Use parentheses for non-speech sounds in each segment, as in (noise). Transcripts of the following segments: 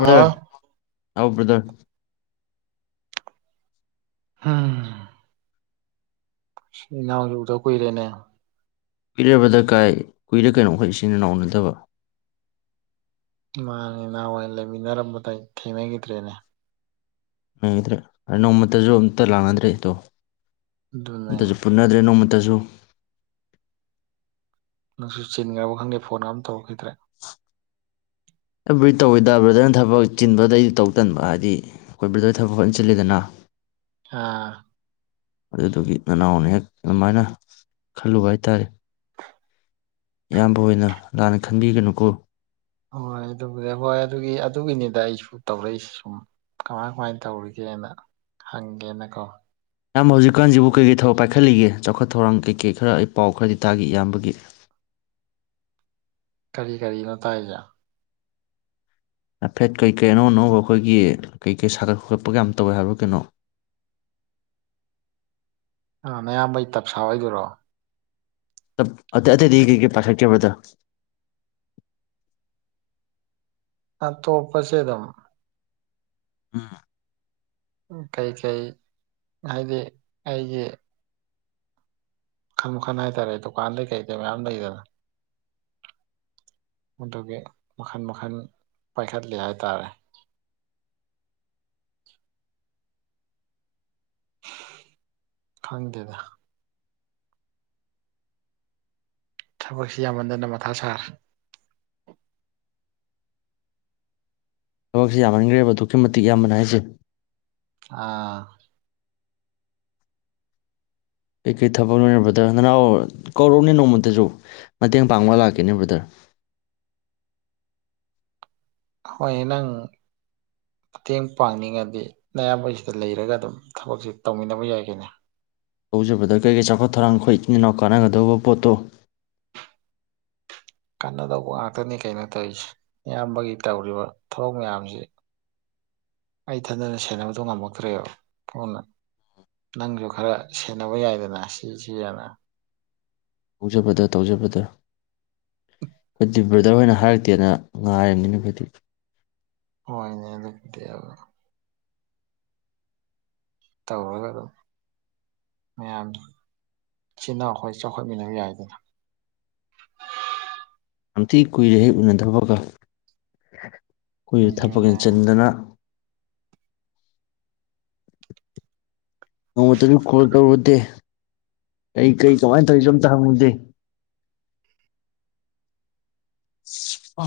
ꯍꯥꯎ ꯍꯥꯎ brother ꯎꯝ ꯏꯅꯥꯎꯁꯨ ꯎꯗ ꯀꯨꯏꯔꯦꯅꯦ ꯀꯨꯏꯔꯦ ꯕ꯭ꯔꯗꯔ ꯀꯥꯏ ꯀꯨꯏꯔꯦ ꯀꯩꯅꯣ ꯑꯩꯈꯣꯏ ꯏꯆꯤꯟ ꯏꯅꯥꯎ ꯎꯅꯗꯕ ꯃꯥꯅꯦ ꯅꯍꯥꯟ ꯋꯥꯏ ꯂꯩꯃꯤꯟꯅꯔꯝꯕꯗ ꯊꯦꯡꯅꯈꯤꯗ꯭ꯔꯦꯅꯦ ꯊꯦꯡꯅꯗ꯭ꯔꯦ ꯅꯣꯡꯃꯇꯁꯨ ꯑꯝꯇ ꯂꯥꯛꯅꯗ꯭ꯔꯦ ꯑꯗꯣ ꯑꯗꯨꯅꯦ ꯎꯅꯗ꯭ꯔꯦ ꯅꯣꯡꯃꯇꯁꯨ ꯅꯪꯁꯨ ꯆꯤꯟꯈ꯭ꯔꯕ ꯈꯪꯗꯦ ꯐꯣꯟꯒ ꯑꯃꯇ ꯇꯧꯔꯛꯈꯤꯗ꯭ꯔꯦ ꯑꯩꯕꯨꯗꯤ ꯇꯧꯋꯤꯗ ꯕ꯭ꯔꯗꯅ ꯊꯕꯛ ꯆꯤꯟꯕꯗꯩꯗꯤ ꯇꯧ ꯇꯟꯕ ꯍꯥꯏꯗꯤ ꯑꯩꯈꯣꯏ ꯕꯔꯗꯔ ꯊꯕꯛ ꯐꯖꯅ ꯆꯤꯜꯂꯤꯗꯅ ꯑꯥ ꯑꯗꯨꯗꯨꯒꯤ ꯅꯅꯥꯎꯅ ꯍꯦꯛ ꯑꯗꯨꯃꯥꯏꯅ ꯈꯜꯂꯨꯕ ꯍꯥꯏꯇꯥꯔꯦ ꯏꯌꯥꯝꯕ ꯍꯣꯏꯅ ꯂꯥꯟꯅ ꯈꯟꯕꯤꯒꯅꯨꯀꯣ ꯍꯣꯏ ꯑꯗꯨꯕꯨꯗꯤ ꯍꯣꯏ ꯑꯗꯨꯒꯤ ꯑꯗꯨꯒꯤꯅꯤꯗ ꯑꯩꯁꯨ ꯇꯧꯔꯛꯏꯁꯦ ꯁꯨꯝ ꯀꯃꯥꯏ ꯀꯃꯥꯏꯅ ꯇꯧꯔꯤꯒꯦꯅ ꯍꯪꯒꯦꯅꯀꯣ ꯏꯌꯥꯝꯕ ꯍꯧꯖꯤꯛꯀꯥꯟꯁꯤꯕꯨ ꯀꯩꯀꯩ ꯊꯕꯛ ꯄꯥꯏꯈꯠꯂꯤꯒꯦ ꯆꯥꯎꯈꯠ ꯊꯧꯔꯥꯡ ꯀꯩꯀꯩ ꯈꯔ ꯑꯩ ꯄꯥꯎ ꯈꯔꯗꯤ ꯇꯥꯈꯤ ꯏꯌꯥꯝꯕꯒꯤ ꯀꯔꯤ ꯀꯔꯤꯅꯣ ꯇꯥꯏꯖꯦ ꯍꯥꯏꯐꯦꯠ ꯀꯩꯀꯩ ꯑꯅꯧ ꯑꯅꯧꯕ ꯑꯩꯈꯣꯏꯒꯤ ꯀꯩꯀꯩ ꯁꯥꯒꯠꯄ ꯈꯣꯒꯠꯄꯒ ꯌꯥꯝ ꯇꯧꯋꯦ ꯍꯥꯏꯕ꯭ꯔꯣ ꯀꯩꯅꯣ ꯑꯥ ꯅꯌꯥꯝꯕꯩ ꯇꯞ ꯁꯥꯕꯩꯗꯨꯔꯣ ꯑ ꯑꯇꯩ ꯑꯇꯩꯗꯤ ꯀꯩ ꯀꯩ ꯄꯥꯏꯈꯠꯀꯦ ꯕꯔꯗꯔ ꯑꯇꯣꯞꯄꯁꯤ ꯑꯗꯨꯝ ꯎꯝ ꯀꯩꯀꯩ ꯍꯥꯏꯗꯤ ꯑꯩꯒꯤ ꯃꯈꯟ ꯃꯈꯟ ꯍꯥꯏꯇꯥꯔꯦ ꯗꯨꯀꯥꯟꯗꯩ ꯀꯩꯗꯩ ꯃꯌꯥꯝ ꯂꯩꯗꯅ ꯃꯗꯨꯒꯤ ꯃꯈꯟ ꯃꯈꯜ ꯄꯥꯏꯈꯠꯂꯤ ꯍꯥꯏꯇꯥꯔꯦ ꯈꯪꯗꯦꯗ ꯊꯕꯛꯁꯤ ꯌꯥꯝꯃꯟꯗꯅ ꯃꯊꯥ ꯁꯥꯔꯦ ꯊꯕꯛꯁꯦ ꯌꯥꯝꯃꯟꯈ꯭ꯔꯦꯕ ꯑꯗꯨꯛꯀꯤ ꯃꯇꯤꯛ ꯌꯥꯝꯕꯅ ꯍꯥꯏꯁꯦ ꯑꯥ ꯀꯩꯀꯩ ꯊꯕꯛ ꯅꯣꯅꯦ ꯕ꯭ꯔꯗꯔ ꯅꯅꯥꯎ ꯀꯧꯔꯛꯅꯦ ꯅꯣꯡꯃꯗꯁꯨ ꯃꯇꯦꯡ ꯄꯥꯡꯕ ꯂꯥꯛꯀꯦꯅꯦ ꯕ꯭ꯔꯗꯔ ꯍꯣꯏ ꯅꯪ ꯃꯇꯦꯡ ꯄꯥꯡꯅꯤꯡꯉꯗꯤ ꯅꯌꯥꯝꯕꯒꯤꯁꯤꯗ ꯂꯩꯔꯒ ꯑꯗꯨꯝ ꯊꯕꯛꯁꯦ ꯇꯧꯃꯤꯟꯅꯕ ꯌꯥꯏ ꯀꯩꯅꯣ ꯇꯧꯁꯦ ꯕꯔꯗꯔ ꯀꯩ ꯀꯩ ꯆꯥꯎꯈꯠ ꯊꯧꯔꯥꯡ ꯑꯩꯈꯣꯏ ꯏꯆꯤꯟ ꯏꯅꯥꯎ ꯀꯥꯟꯅꯒꯗꯕ ꯄꯣꯠꯇꯣ ꯀꯅꯗꯧꯕ ꯉꯥꯛꯇꯅꯤ ꯀꯩꯅꯣ ꯇꯧꯔꯤꯁꯦ ꯏꯌꯥꯝꯕꯒꯤ ꯇꯧꯔꯤꯕ ꯊꯕꯛ ꯃꯌꯥꯝꯁꯤ ꯑꯩ ꯏꯊꯟꯗꯅ ꯁꯦꯟꯅꯕꯗꯣ ꯉꯝꯃꯛꯇ꯭ꯔꯦꯕ ꯐꯣꯟꯅ ꯅꯪꯁꯨ ꯈꯔ ꯁꯦꯟꯅꯕ ꯌꯥꯏꯗꯅ ꯁꯤ ꯁꯤ ꯌꯥꯅ ꯇꯧꯁꯦ ꯕꯔꯗꯔ ꯇꯧꯁꯦ ꯕꯔꯗꯔ ꯑꯩꯈꯣꯏꯗꯤ ꯕ꯭ꯔꯗꯔ ꯍꯣꯏꯅ ꯍꯥꯏꯔꯛꯇꯦꯅ ꯉꯥꯏꯔꯤꯃꯤꯅꯦ ꯑꯩꯈꯣꯏꯗꯤ ꯍꯣꯏꯅꯦ ꯑꯗꯨꯗꯤꯕ ꯇꯧꯒꯗꯣ (unintelligible) ꯃꯌꯥꯝ ꯆꯤꯟ ꯏꯅꯥꯎ ꯑꯩꯈꯣꯏ ꯆꯥꯎꯈꯠꯃꯤꯟꯅꯕ ꯌꯥꯏꯗ ꯌꯥꯝ ꯊꯤ ꯀꯨꯏꯔꯦꯍꯦ ꯎꯅꯗꯕꯒ ꯑꯩꯈꯣꯏꯁꯨ ꯊꯕꯛ ꯑꯗꯨꯅꯦ ꯌꯦꯡꯆꯟꯗꯅ (inaudible) ꯅꯣꯡꯃꯇꯁꯨ ꯀꯣꯜ ꯇꯧꯔꯨꯗꯦ ꯀꯩ ꯀꯩ ꯀꯃꯥꯏꯟ ꯇꯧꯔꯤꯁꯨ ꯑꯝꯇ ꯍꯪꯉꯨꯗꯦ ꯑ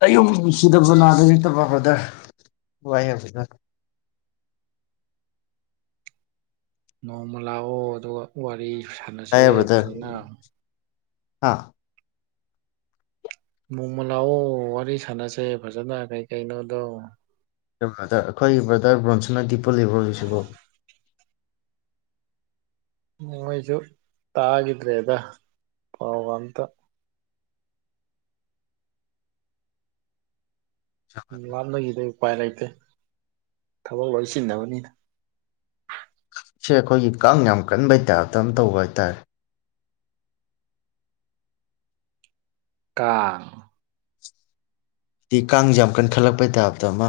ꯍꯩꯌꯨꯝꯁꯤꯗꯕ ꯅꯥꯗ ꯌꯦꯛꯇꯕ ꯕꯔꯗꯔ ꯋꯥꯏ (unintelligible) ꯅꯣꯡꯃ ꯂꯥꯛꯑꯣ ꯑꯗꯨꯒ ꯋꯥꯔꯤ ꯁꯥꯟꯅꯁꯦ ꯋꯥꯏꯍꯦ ꯕ꯭ꯔꯗꯔ ꯐꯖꯅ ꯍꯥ ꯅꯣꯡꯃ ꯂꯥꯛꯑꯣ ꯋꯥꯔꯤ ꯁꯥꯟꯅꯁꯦ ꯐꯖꯅ ꯀꯩ ꯀꯩꯅꯣꯗꯣ ꯑꯦ ꯕ꯭ꯔꯗꯔ ꯑꯩꯈꯣꯏꯒꯤ ꯕ꯭ꯔꯗꯔ ꯕ꯭ꯔꯣꯟꯁꯅꯗꯤ ꯄꯨꯜꯂꯤꯕ꯭ꯔꯣ ꯍꯧꯖꯤꯛꯁꯤꯕꯣ ꯃꯣꯏꯁꯨ ꯇꯥꯒꯤꯗ꯭ꯔꯦꯗ ꯄꯥꯎꯒ ꯑꯝꯇ ꯂꯥꯞꯅꯈꯤꯗꯩ ꯎꯄꯥꯏ ꯂꯩꯇꯦ ꯊꯕꯛ ꯂꯣꯏ ꯆꯤꯟꯅꯕꯅꯤꯅ ꯁꯤ ꯑꯩꯈꯣꯏꯒꯤ ꯀꯥꯡ ꯌꯥꯝ ꯀꯟꯕꯩ ꯇꯥꯏꯞꯇ ꯑꯝ ꯇꯧꯕ ꯍꯥꯏꯇꯥꯔꯦ ꯀꯥ ꯇꯤ ꯀꯥꯡꯁꯦ ꯌꯥꯝ ꯀꯟꯈꯠꯂꯛꯄꯩ ꯇꯥꯏꯞꯇ ꯑꯃ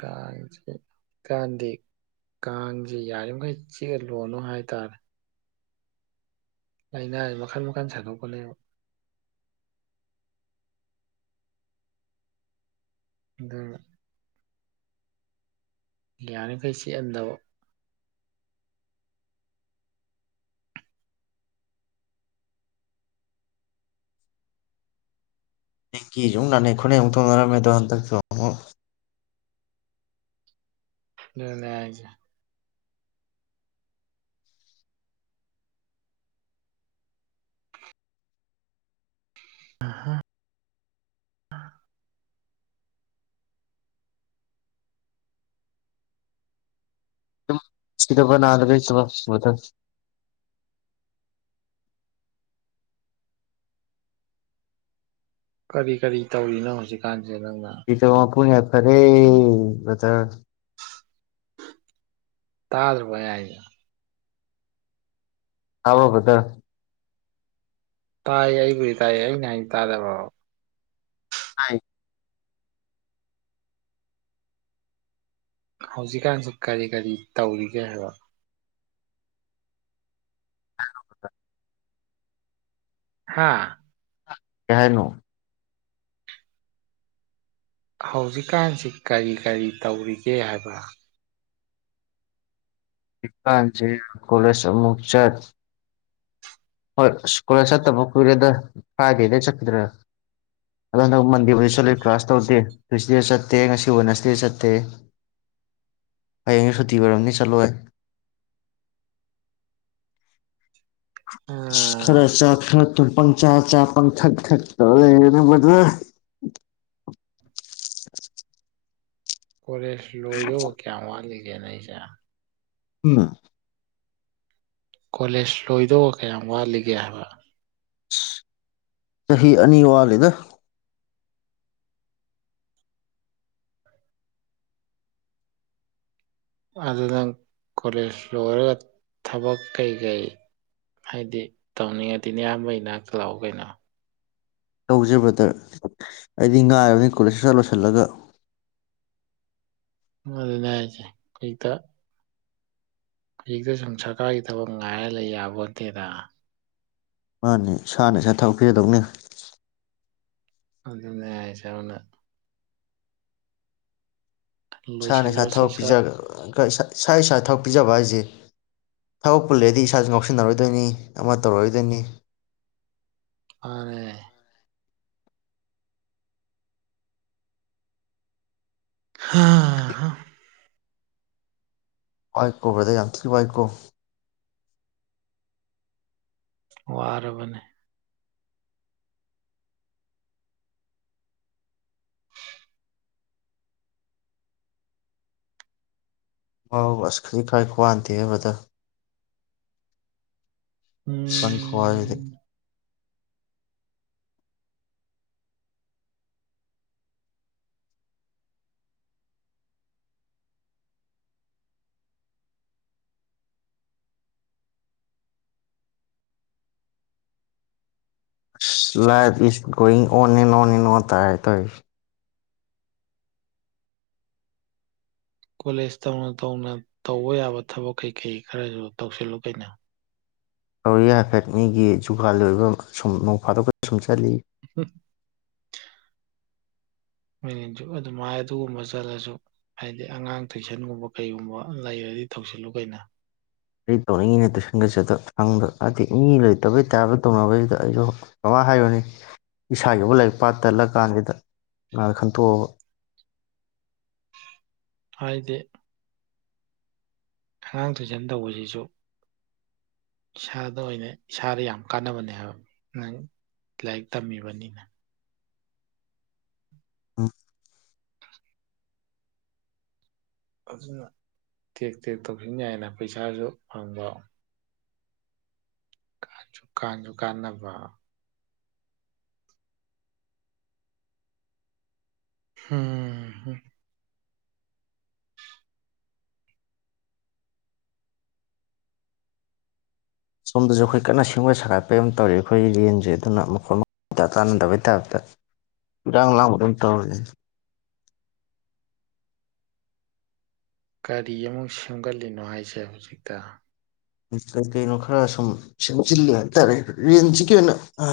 ꯀꯥꯡꯁꯦ ꯀꯥꯟꯗꯤ ꯀꯥꯡꯁꯦ ꯌꯥꯔꯤꯃꯈꯩ ꯆꯦꯜꯂꯣꯅꯣ ꯍꯥꯏꯇꯥꯔꯦ ꯂꯩꯅꯥꯁꯦ ꯃꯈꯜ ꯃꯈꯜ ꯁꯟꯗꯣꯛꯄꯅꯦꯕ ꯑꯗꯨ ꯌꯥꯔꯤꯈꯩ ꯆꯤꯛꯍꯟꯗꯕ ꯅꯦꯡꯀꯤ ꯁꯨ ꯑꯃꯨ ꯅꯥꯅꯩ ꯈꯣꯅꯩ ꯑꯃꯨꯛ ꯊꯣꯡꯅꯔꯝꯃꯦꯗꯣ ꯍꯟꯗꯛꯇꯣ ꯗꯨꯅꯦ ꯍꯥꯢꯁꯤ ꯑꯍ ꯑ ꯗꯨꯝ ꯁꯤꯗꯕ ꯅꯥꯗꯕ ꯂꯩꯇꯕ ꯕꯔꯗꯔ ꯀꯔꯤ ꯀꯔꯤ ꯇꯧꯔꯤꯅꯣ ꯍꯧꯖꯤꯛꯀꯥꯟꯁꯦ ꯅꯪꯅ ꯗꯤꯗ (unintelligible) ꯌꯥꯏꯐꯔꯦ ꯕꯔꯗꯔ ꯇꯥꯗꯔꯕꯣ ꯑꯩ ꯍꯥꯏꯖꯦ ꯇꯥꯕꯔꯣ ꯕꯔꯗꯔ ꯇꯥꯏꯌꯦ ꯑꯩꯕꯨꯗꯤ ꯇꯥꯏꯌꯦ ꯑꯩꯅ ꯍꯥꯏ ꯇꯥꯗꯕꯣ ꯍꯥꯏ ꯍꯧꯖꯤꯛꯀꯥꯟꯁꯤ ꯀꯔꯤ-ꯀꯔꯤ ꯇꯧꯔꯤꯒꯦ ꯍꯥꯏꯕ꯫ ꯍꯥ (inaudible) ꯍꯥꯥ ꯀꯩ ꯍꯥꯏꯅꯣ꯫ ꯍꯧꯖꯤꯛꯀꯥꯟꯁꯤ ꯀꯔꯤ-ꯀꯔꯤ ꯇꯧꯔꯤꯒꯦ ꯍꯥꯏꯕ꯫ (inaudible) ꯀꯣꯂꯦꯖ ꯑꯃꯨꯛ ꯆꯠ ꯍꯣꯏ ꯑꯁ ꯀꯣꯂꯦꯖ ꯆꯠꯇꯕ ꯀꯨꯏꯔꯦꯗ ꯐ꯭ꯔꯥꯏꯗꯩ ꯆꯠꯄꯗꯨꯅ꯫ ꯑꯗꯣ ꯍꯟꯛ ꯃꯟꯗꯦꯕꯣ ꯆꯠꯂꯦ ꯀ꯭ꯂ꯭ꯥꯁ ꯇꯧꯗꯦ ꯇꯨꯏꯁꯗꯦ ꯆꯠꯇꯦ ꯉꯁꯤ ꯋꯦꯠꯅꯦꯁꯗꯦ ꯆꯠꯇꯦ꯫ ꯎꯝ (inaudible) ꯍꯌꯦꯡ ꯁꯨꯇꯤ ꯑꯣꯏꯔꯝꯅꯤ ꯆꯠꯂꯣꯏ꯫ ꯍꯥ (inaudible) ꯈꯔ ꯆꯥ ꯈꯔ ꯇꯨꯝ ꯄꯪꯆꯥ ꯆꯥ ꯄꯪꯊꯛ ꯊꯛ ꯇꯩꯔꯒ ꯂꯩꯔꯦꯅ ꯑꯩꯈꯣꯏꯗꯤ꯫ ꯀꯣꯂꯦꯖ ꯂꯣꯏꯗꯧꯕ ꯀꯌꯥꯝ ꯋꯥꯠꯂꯤꯒꯦ ꯅꯪꯒꯤꯁꯦ꯫ ꯎꯝ꯫ ꯀꯣꯂꯦꯖ ꯂꯣꯏꯗꯣꯕ ꯀꯌꯥꯝ ꯋꯥꯠꯂꯤꯒꯦ ꯍꯥꯏꯕ꯫ ꯑꯁ ꯆꯍꯤ ꯑꯅꯤ ꯋꯥꯠꯂꯤꯗ꯫ ꯑꯗꯨ ꯅꯪ ꯀꯣꯂꯦꯖ ꯂꯣꯏꯔꯒ ꯊꯕꯛ ꯀꯩ-ꯀꯩ꯫ ꯍꯥꯏꯗꯤ ꯇꯧꯅꯤꯡꯉꯗꯤ ꯅꯌꯥꯝꯕꯩ ꯅꯥꯛꯇ ꯂꯥꯛ ꯎ ꯀꯩꯅꯣ꯫ ꯇꯧꯖꯤ ꯕ꯭ꯔꯗꯔ ꯑꯩꯗꯤ ꯉꯥꯏꯕꯅꯤ ꯀꯣꯂꯦꯖ ꯁꯠ-ꯁꯠ ꯂꯣꯏꯁꯤꯜꯂꯒ꯫ ꯑꯗꯨꯅꯦ ꯍꯥꯏꯁꯦ ꯍꯧꯖꯤꯛꯇ꯫ ꯍꯧꯖꯤꯛꯇ ꯁꯨꯝ ꯁꯔꯀꯥꯔꯒꯤ ꯊꯕꯛ ꯉꯥꯏꯔ ꯂꯩ ꯌꯥꯕꯣ ꯅꯠꯇꯦꯗ꯫ ꯃꯥꯅꯦ ꯏꯁꯥꯅ ꯏꯁꯥꯒꯤ ꯊꯕꯛ ꯄꯤꯖꯗꯧꯅꯦ꯫ ꯑꯗꯨꯅꯦ ꯍꯥꯏꯒꯦ ꯑꯗꯨꯅ ꯏꯁꯥꯅ ꯂꯣꯏꯁꯤꯜꯂꯣ ꯏꯁꯥ ꯁꯠ ꯊꯕꯛ ꯄꯤꯖ ꯁꯠ ꯏꯁꯥ ꯏꯁꯥ ꯊꯕꯛ ꯄꯤꯖꯕ ꯍꯥꯏꯁꯦ ꯊꯕꯛꯄꯨ ꯂꯩꯗꯤ ꯏꯁꯥꯁꯨ ꯉꯥꯎꯁꯤꯟꯅꯔꯣꯏꯗꯣꯏꯅꯤ ꯑꯃ ꯇꯧꯔꯣꯏꯗꯣꯏꯅꯤ꯫ ꯃꯥꯅꯦ꯫ ꯍꯥ-ꯍꯥ꯫ ꯋꯥꯏꯀꯣ ꯕ꯭ꯔꯗꯔ ꯌꯥꯝ ꯊꯤꯅ ꯋꯥꯏꯀꯣ꯫ ꯋꯥꯔꯕꯅꯦ꯫ ꯋꯥꯕꯕꯨ ꯈꯖꯤꯛ-ꯈꯔꯥꯛ ꯈꯨꯋꯥ ꯅꯠꯇꯦꯍꯦ brother. (inaudible) ꯈꯨꯋꯥꯖꯤꯗꯤ꯫ Um life is on ꯅꯦꯅꯣ-ꯅꯦꯅꯣ ꯇꯥꯏꯍꯦ ꯇꯧꯔꯤꯁꯦ꯫ ꯀꯣꯂꯦꯖ ꯇꯧꯅ-ꯇꯧꯅ ꯇꯧꯕ ꯌꯥꯕ ꯊꯕꯛ ꯀꯩ ꯀꯩ ꯈꯔꯁꯨ ꯇꯧꯁꯤꯜꯂꯨ ꯀꯩꯅꯣ꯫ (inaudible) ꯁꯨꯝ ꯅꯣꯡ ꯐꯥꯗꯣꯛꯀ ꯁꯨꯝ ꯆꯠꯂꯤꯌꯦ꯫ ꯑꯍꯝ (inaudible) (unintelligible) (unintelligible) ꯑꯗꯨꯃꯥꯏ ꯑꯗꯨꯒꯨꯝꯕ ꯆꯠꯂꯁꯨ꯫ ꯍꯥꯏꯗꯤ ꯑꯉꯥꯡ ꯇꯨꯏꯁꯟꯒꯨꯝꯕ ꯀꯩꯒꯨꯝꯕ ꯂꯩꯔꯗꯤ ꯇꯧꯁꯤꯜꯂꯨ ꯀꯩꯅꯣ꯫ ꯑꯩ ꯇꯧꯅꯤꯡꯉꯤꯅꯦ ꯇꯨꯏꯁꯟꯒꯖꯦ ꯐꯪꯗꯕ ꯍꯥꯏꯗꯤ ꯃꯤ (unintelligible) ꯇꯧꯅꯕꯁꯤꯗ ꯑꯩꯁꯨ ꯀꯃꯥꯏ ꯍꯥꯏꯔꯨꯅꯤ ꯏꯁꯥꯒꯤꯕꯨ ꯂꯥꯏꯔꯤꯛ ꯄꯥ ꯇꯜꯂꯀꯥꯟꯁꯤꯗ (inaudible) ꯈꯟꯇꯣꯛꯑꯕ ꯍꯥꯏꯗꯤ꯫ ꯑꯉꯥꯡ ꯇꯨꯏꯁꯟ ꯇꯧꯕꯖꯤꯁꯨ ꯏꯁꯥꯗ ꯑꯣꯏꯅ ꯏꯁꯥꯗ ꯌꯥꯝ ꯀꯥꯟꯅꯕꯅꯦ ꯍꯥꯏꯕ꯫ ꯂꯥꯏꯔꯤꯛ ꯇꯝꯃꯤꯕꯅꯤꯅ꯫ ꯎꯃ꯫ ꯑ (unintelligible) ꯑꯗꯨꯅ ꯇꯦꯛ-ꯇꯦꯛ ꯇꯧꯁꯤꯟ ꯌꯥꯏꯅ ꯄꯩꯁꯥꯁꯨ ꯐꯪꯕ꯫ ꯨ ꯀꯥꯟꯁꯨ ꯀꯥꯟꯅꯕ꯫ ꯍꯝ (unintelligible) ꯁꯣꯝꯗꯁꯨ ꯑꯩꯈꯣꯏ ꯀꯟꯅ ꯁꯦꯝꯒꯠ ꯁꯥꯒꯠꯄꯩ ꯑꯃ ꯇꯧꯔꯤ ꯑꯩꯈꯣꯏꯒꯤ ꯔꯦꯟꯁꯦ ꯑꯗꯨꯅ ꯃꯈꯣꯠ ꯑꯃ (inaudible) (unintelligible) ꯀꯔꯤ ꯑꯃꯨꯛ ꯁꯦꯝꯒꯠꯂꯤꯅꯣ ꯍꯥꯏꯁꯦ ꯍꯧꯖꯤꯛꯇ꯫ ꯀꯩ ꯀꯩꯅꯣ ꯈꯔ ꯁꯨꯝ ꯁꯦꯝꯆꯤꯜꯂꯤ ꯍꯥꯏꯇꯥꯔꯦ ꯔꯦꯟꯁꯤꯒꯤ ꯑꯣꯏꯅ ꯑ꯫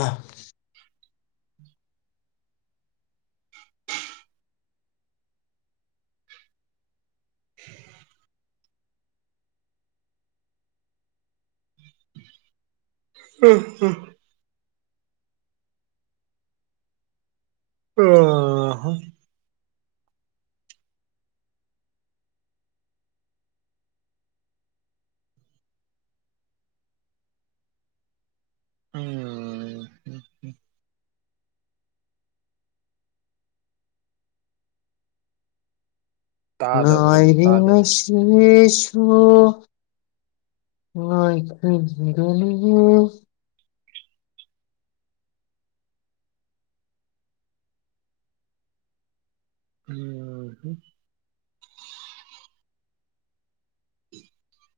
(unintelligible) ꯍꯥ ꯍꯥ ꯍꯥ ꯑ ꯍꯥ ꯎꯝ ꯇꯥꯗ꯭ꯔꯕꯣ ꯀꯩꯅꯣ ꯉꯥꯏꯔꯤ ꯇꯥꯗꯦ ꯉꯁꯤꯁꯨ꯫ ꯉꯥꯏ (unintelligible) ꯎꯝꯍꯨꯝ (unintelligible)